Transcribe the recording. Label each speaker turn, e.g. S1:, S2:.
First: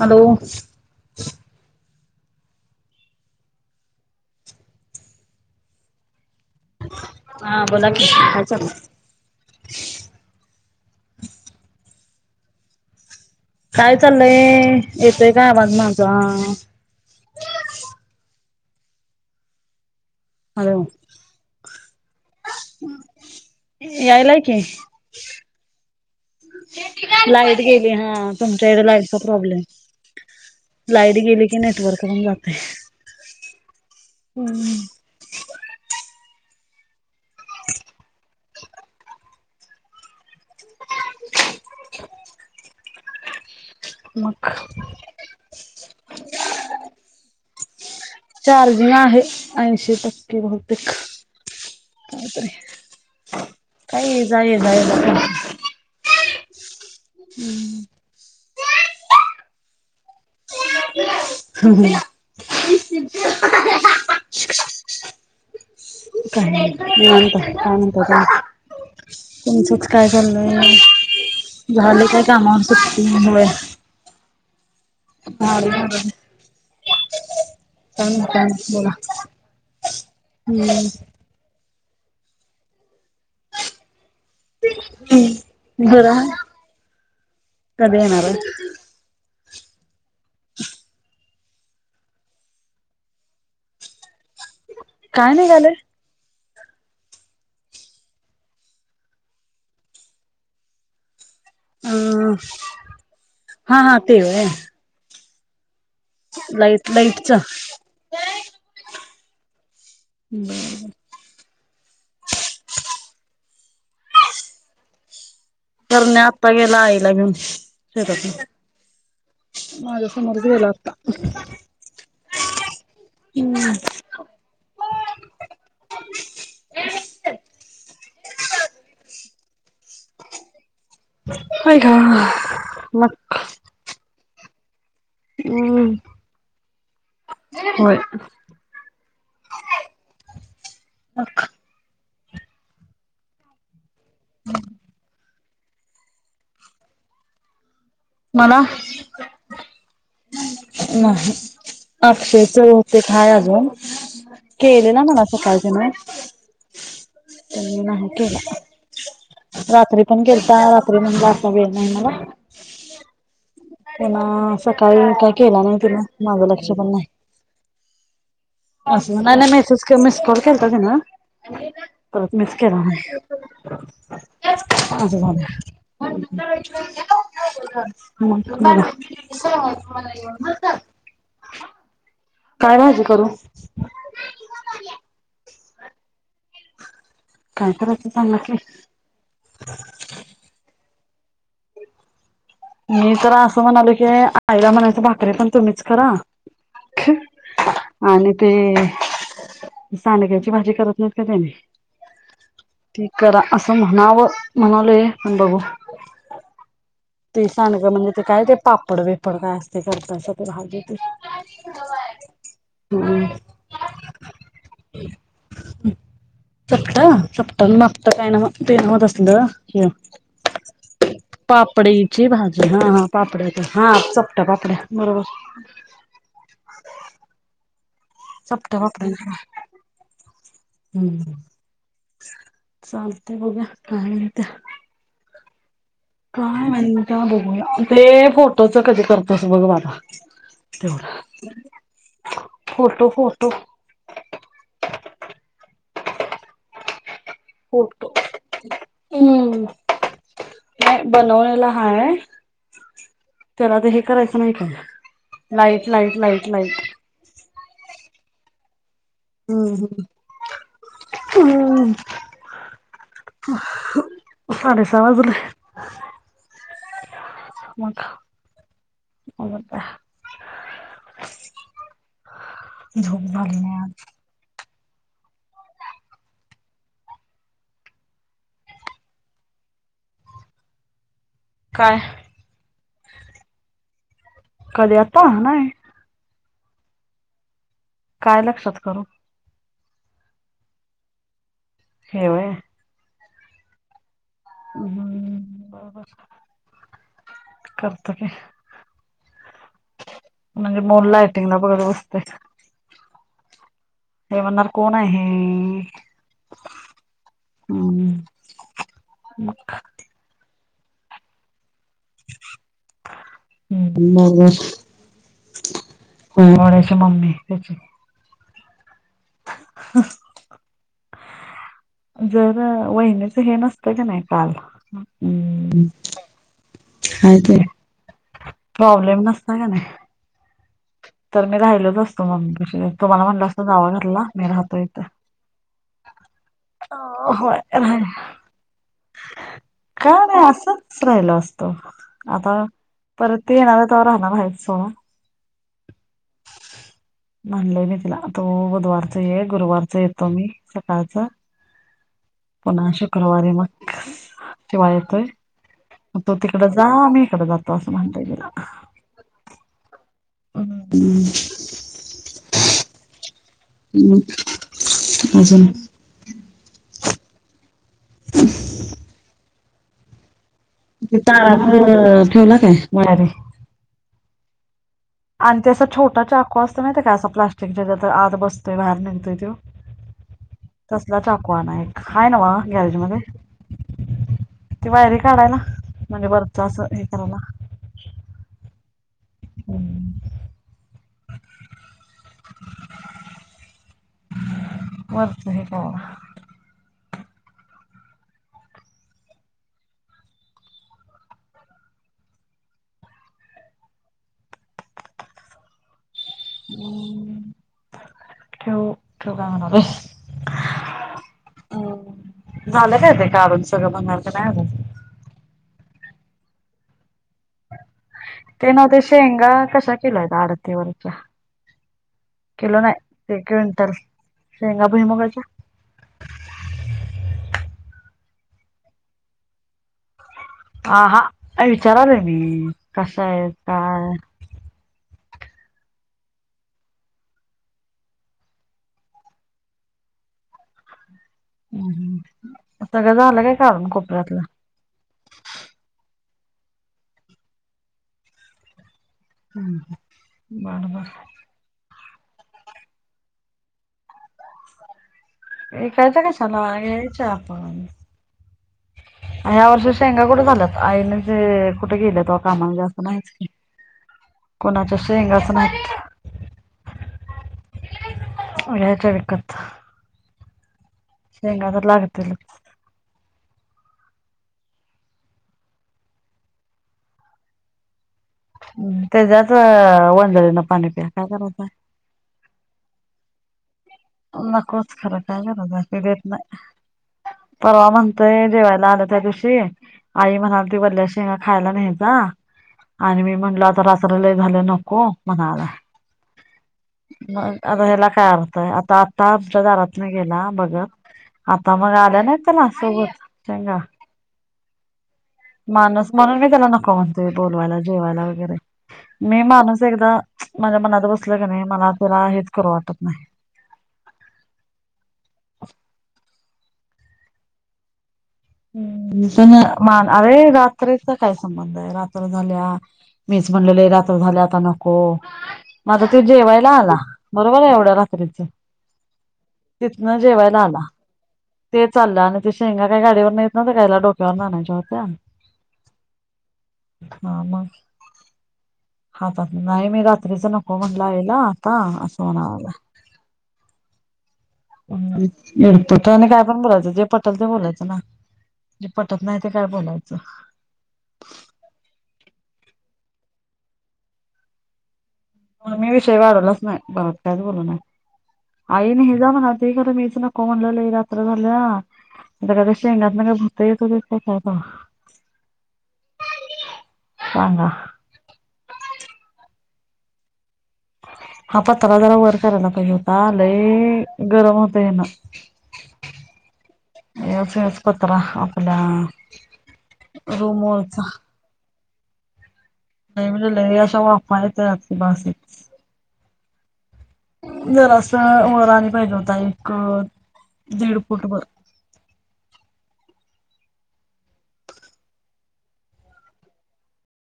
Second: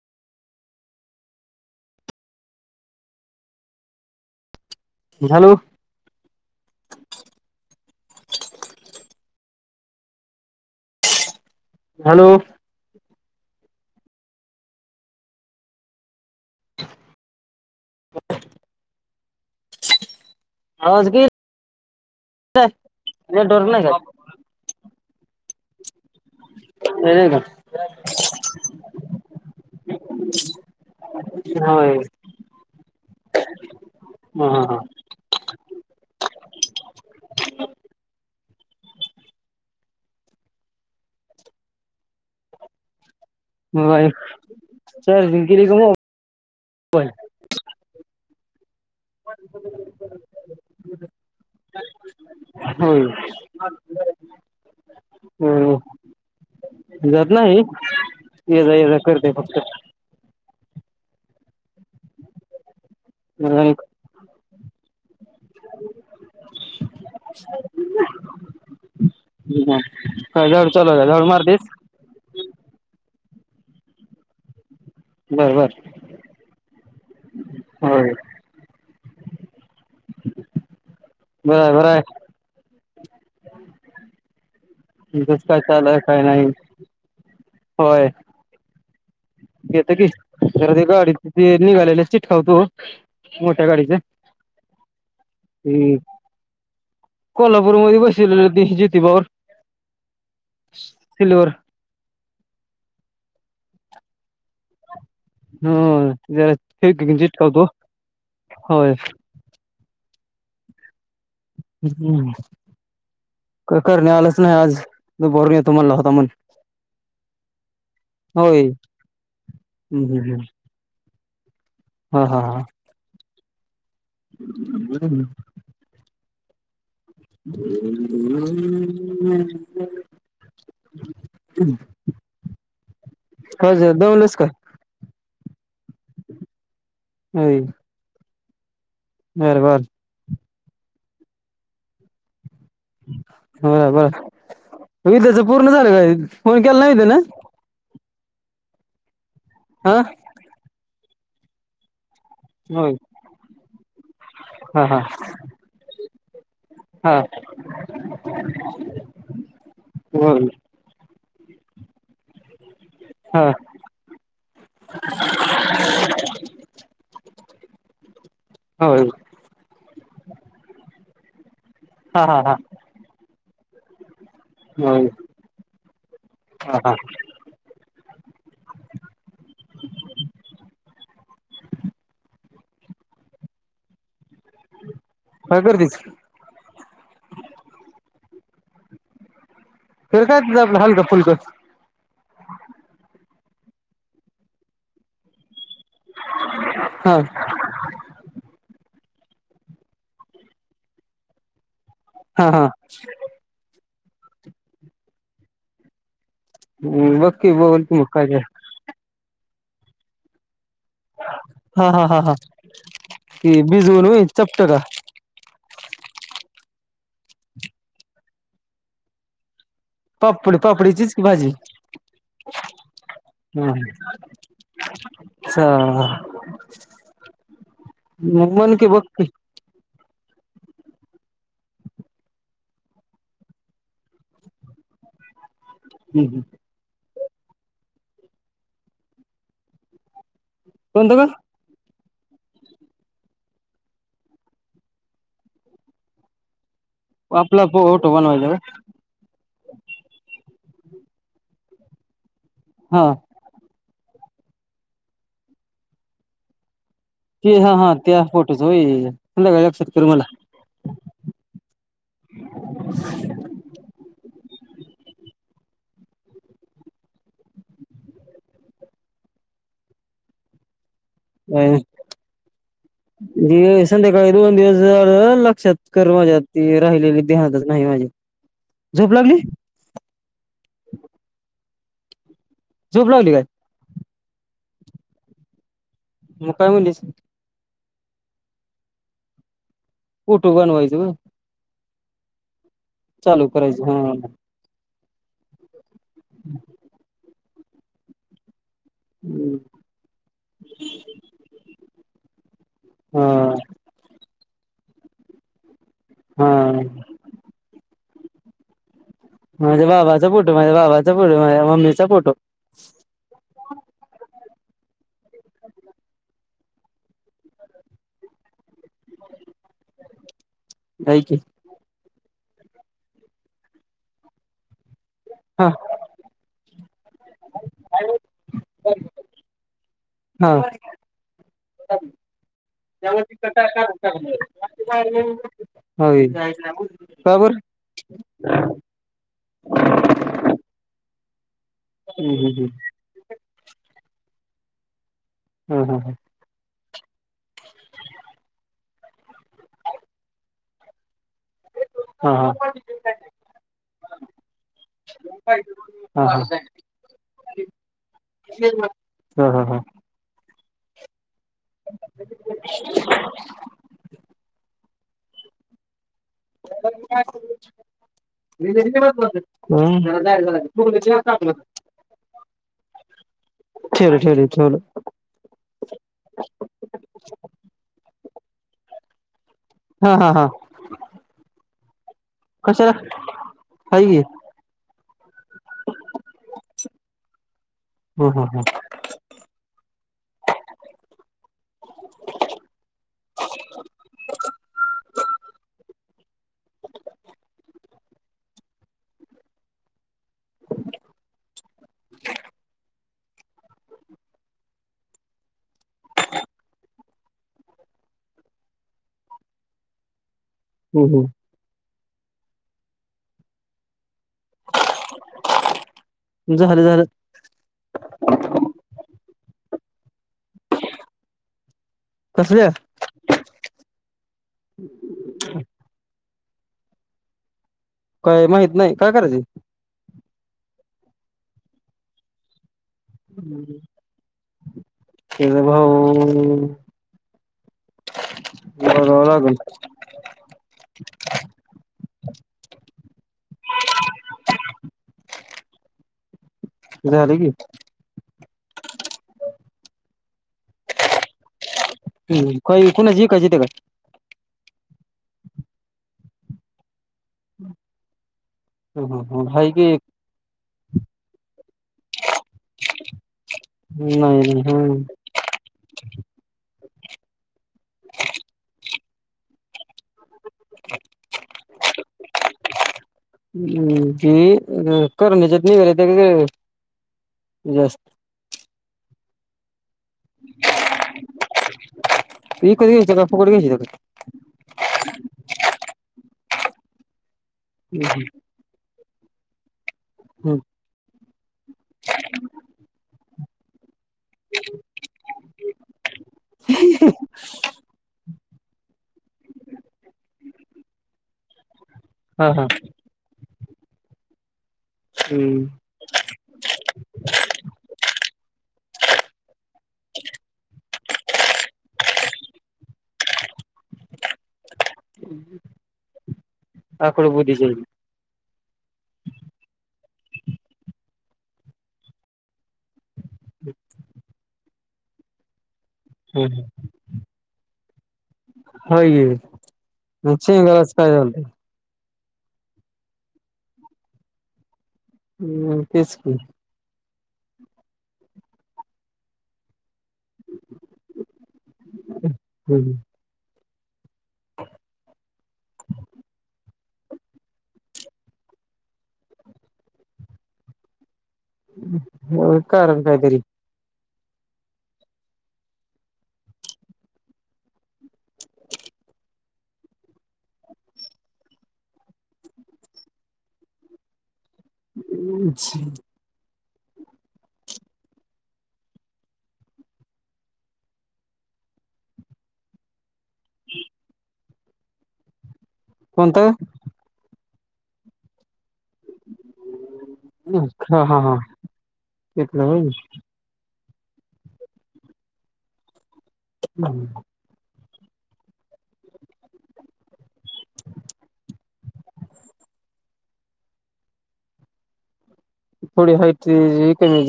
S1: Hello?
S2: Hello?
S1: हा बोला की, काय चा
S2: हॅलो?
S1: काय चाललंय, येतय का आवाज माझा?
S2: हो.
S1: हॅलो
S2: आवाज बी नेटवर्क नाही का
S1: यायलाय की.
S2: नाही का
S1: लाईट गेली, हा तुमच्या इथ लाईटचा प्रॉब्लेम. लाईट गेली की नेटवर्क पण जात.
S2: हम हा हा.
S1: [unintelligible]
S2: म
S1: मग
S2: चार्जिंग केलीकी नाय व्हय [unintelligible]
S1: चार्जिंग आहे ऐंशी टक्के बहुतेक. बापरे
S2: होय
S1: काही ये जाई ये बाहेर जाय
S2: हो जात नाही, ये जा ये जा करतय फक्त.
S1: ह ह [unintelligible]
S2: हम [unintelligible]
S1: काय निवांत, काय का [unintelligible] तुमचच काय
S2: झाडू
S1: चाललंय,?
S2: चालू आहे का झाडू मारतेस
S1: झाले काय कामावर सुट्टी? ह
S2: बर बर
S1: का, काय
S2: होय
S1: म्हणता बोला. हम्म.
S2: बरं बरंय. दुष्काळ चालू हाय
S1: जरा
S2: काय नई,
S1: कधी
S2: होय.
S1: येणार आहे
S2: येत की जरा ते गाडीच ते निघालेले चीटकवतो मोठ्या गाडीच
S1: काय नाही झालंय
S2: हि कोल्हापूर मध्ये बशिविली ती ज्योतीबार सिल्वर.
S1: ह्म. हा हा ते होय.
S2: हो जरा
S1: लाईट
S2: टेप नई
S1: लाईटच
S2: चिटकवतोय होय.
S1: [unintelligible]
S2: ह्, कर करणी आलंच नाही आज, दुपारून म्हणला होता
S1: करण्या
S2: म्हण
S1: आता गेला आईला घेऊन, शेतातून
S2: होय
S1: माझ
S2: हम्म हम्म
S1: समोरच गेला आता.
S2: हा हा हा.
S1: हम्.
S2: [unintelligible] हम [unintelligible] [inaudible]
S1: आई गं, मग
S2: काय झाल, दमलस का?
S1: ऊम. [unintelligible] होय.
S2: बर बर.
S1: अख.
S2: ब बरं विदया च पूर्ण झालं काय? फोन केला नाही ते ना
S1: मला?
S2: हां.
S1: म अक्ष [unintelligible] ज
S2: होय
S1: होते खय अजून के
S2: हा
S1: केले
S2: हा
S1: ना मला सकाळचे म [unintelligible]
S2: हा
S1: तर ना हेत [unintelligible] रात्री पण
S2: होय
S1: केलता, रात्री म्हणज असा वेळ नाही मला.
S2: ह.
S1: त्यांना सकाळी काय केला नाही तुला माझं लक्ष पण नाही [unintelligible]
S2: होय
S1: असं नाही नाही मिस [unintelligible] मिस कॉल केलता की नाही
S2: हा
S1: परत
S2: हा हा
S1: मीच केला नाही.
S2: होय
S1: [unintelligible]
S2: हा हा
S1: ला [unintelligible] [inaudible] काय भाजी करू?
S2: काय करतीस?
S1: काय करू ते सांगा की?
S2: कर काय तरी आपलं हलंक फुलकं.
S1: मी तर असं म्हणाल की, आईला म्हणायच भाकरीे पण तुम्हीच करा-
S2: हा
S1: आणि ते सांडग्याची भाजी करत नाहीत का तेनी-
S2: हा. हा.
S1: ती करा, असं म्हणावं म्हणालय पण बघू.
S2: हो [unintelligible]
S1: ते सांडगं म्हणजे, ते काय ते पापड बीपड काय असते करत- ेत हम् [unintelligible] [inaudible]
S2: शिजवून होय चपटका? [unintelligible]
S1: चपट, चपट आणि मापट काय नव्हं ते नव्हं तसलं हे-
S2: पापडी, पापडीचीच की भाजी.
S1: भाजी हा, हा पापड्यात हा चोपट्या पापड्या बरोबर [unintelligible]
S2: ह मन
S1: चपट्या
S2: के वक्त
S1: पापड्या
S2: [unintelligible]
S1: हम्म. चालतय बघुया काय म्हणत्या?
S2: कोणतं
S1: काय म्हणत्या बघूया, ते फोटोच कधी करतोस बघ बाबा-
S2: ग
S1: तेवढं, फोटो, फोटो-
S2: आपला फोटो बनवायचा का?
S1: हम्म. नाही बनवलेला हाय-
S2: हा.
S1: त्याला तर हे करायचं नाही का, लाईट, लाईट, लाईट, लाईट.
S2: ते हा, हा, त्या फोटोच व्हय. का लक्षात
S1: हम्म
S2: करू मला [unintelligible]
S1: साडे सहा वाजले. म का म का [inaudible] [unintelligible]
S2: अ
S1: झोप झाली नाही
S2: ज
S1: आज
S2: संध्याकाळी [unintelligible] दोन दिवस लक्षात कर माझ्या, ती राहिलेली ध्यानातच नाही माझ्या. झोप लागली?
S1: काय?
S2: झोप लागली काय?
S1: कधी, आता नाही.
S2: मग काय म्हनलीस?
S1: काय लक्षात करू?
S2: फोटो बनवायचं व.
S1: हे व्हय.
S2: चालू करायचं हा.
S1: हम्म.. बर बर करतो की.
S2: हम्म [inaudible]
S1: म्हणजे मन लायटिंगला बघत बसते.
S2: हा
S1: ते म्हणणार कोण आहे.
S2: हम्
S1: हम्म मग
S2: म्हणजे बाबाचा फोटो म्हणजे बाबाचा फोटोे मम्मीचा फोटो.
S1: ह् मग. हो बड्याची मम्मी त्याची ह
S2: नाहीय की.
S1: जर वहिन्याच हे नसतं का नाही काल
S2: हां
S1: ह ते.
S2: अ
S1: प्रॉब्लेम नसता का नाही.
S2: हा
S1: तर मी राहिलोच असतो मम्मीशी तुम्हाला म्हणलं असतं जावा घरला मी राहतो इथे
S2: ह बरोबर
S1: काय नाही असंच राहिल असतो.
S2: हम्म
S1: आता
S2: हम्म
S1: परत ते येणार तेव्हा राहणार आहेच सोडं
S2: हम हम ह.
S1: म्हणलंय मी तिला तो बुधवारच ये गुरुवारचा येतो मी सकाळचा
S2: हा हा हा हा
S1: पुन्हा शुक्रवारी मग तेव्हा येतोय. मग
S2: हा
S1: तो तिकडं जा मी इकड जातो असं म्हणतय तिला
S2: हा हा हा
S1: हम्
S2: [inaudible]
S1: ह् अजून
S2: त न
S1: तार ठेवला काय मळे
S2: ठेवल ठेवल ठेवल
S1: आणि ते असं छोटा चाकू असत मात काय असं प्लास्टिकच्या ज्या आतबसतोय बाहेर निघतोय त.
S2: हा हा हा
S1: तसला चाकूआना एक हय ना बा
S2: कशाला
S1: गॅरेज मध्ये
S2: हाय की हा
S1: ती वायरी काढायला ना म्हणजे बरच असं हे करायला.
S2: हम ह हं
S1: हम् बरत हे का.
S2: [inaudible]
S1: ठेव ठे गाह ना आले.
S2: हम् हम.
S1: हम झालं का ते कारण सगळं बनणार का नाही आ
S2: तुमं हर झा
S1: ते नव ते शेंगा कशा केला होता आडतीवररच्या.
S2: कसल्या
S1: केलो नाही तेंटर शेंगा भुईमुगाच्या.
S2: काय माहित नाही काय करायच.
S1: ह हा विचाराल आहे मी कस आहे काय.
S2: केझ भाऊ. ब लागल.
S1: हम सगळं झालं काय कारण कोपऱ्यातलं.
S2: कुठ झाले की.
S1: हम् बबा.
S2: हम् काय कुणाची विकायची होती का
S1: हे कायचं का सला यायच आता [unintelligible]
S2: हम् [inaudible]
S1: ह्या वर्षी शेंगा कुठे झाल्यात आईने जे कुठे केलं त कामाला जास्त नाहीच की
S2: नाही
S1: कोणाच्या
S2: नाही
S1: शेंग असनात याच्या विकत
S2: [unintelligible]
S1: [unintelligible] लागतल
S2: ह् की करण्याच्यात निघ जास्त
S1: त्याच्याच वन झाली ना पाणी पिया काय करायचं
S2: तु कधी घेयस पकड घेय त [unintelligible]
S1: नकोच खरं काय गरा पि देत नाही [unintelligible] परवा म्हणतय जेवायला आलं त्या दिवशी आई म्हणालती बल्या खायला न्याय जा आणि मी म्हल लय झालं नोको मनाला अ हेला काय अर्थ आता आता आमच्या दारात नाही गेला बघ आता मग आलं नाही
S2: हा
S1: त्याला
S2: हा
S1: असोबत चांगा [unintelligible]
S2: हम्म
S1: माणूस म्हणून मी त्याला नको म्हणतोय बोलवायला जेवायला वगैरे मी माणूस एकदा माझ्या मनात बसल की नाही मला त्याला हेच करू वाटत नाही
S2: आखड बुधी जल [unintelligible]
S1: ह् मान अरे रात्रेचा काय संबंध आहे रात्र झाल्या मीच म्हणलेल रात्र झाले आता नको माझ त
S2: होय
S1: जेवायला आला बरोबर आहे एवढ्या र
S2: की
S1: तिथन जेवायला आला
S2: शेंगालाच काय
S1: ते चाललं आणि ते शेंगा काही गाडीवर नाही य ना कायला डोक्यावर नाण्याच्या होते
S2: हम्म तेच की
S1: ह मग ह नाही मी रात्रीच नको म्हटलं याला आता असं म्हणावलं इडपोत आणि काय पण बोलायचं जे पटल ते बोलायचं ना जे पटत नाही ते काय बोलायचं
S2: हो कारण कायतरी
S1: मी विषय वाढवलाच नाही परत कायच बोलू नाही आई नाही जा म्हण त खरं मीच नको म्हणलेल रात्र झाल्या का शेंगात ना का भुत येतस कस होता
S2: अच्छा
S1: सांगा हा पत्रा जरा वर करायला पाहिजे होता आ लय गरम होतय ना
S2: कोणतं
S1: एच हेच पत्र आपल्या रूम वरचा.
S2: हा हा हा तिथलं होय
S1: नाही म्हणजे लई अशा वाफा येत आती भासेत
S2: हम् [unintelligible]
S1: जरास वर आणि पाहिजे होता एक दीड फुट भर
S2: थोडी हाट कमी [unintelligible]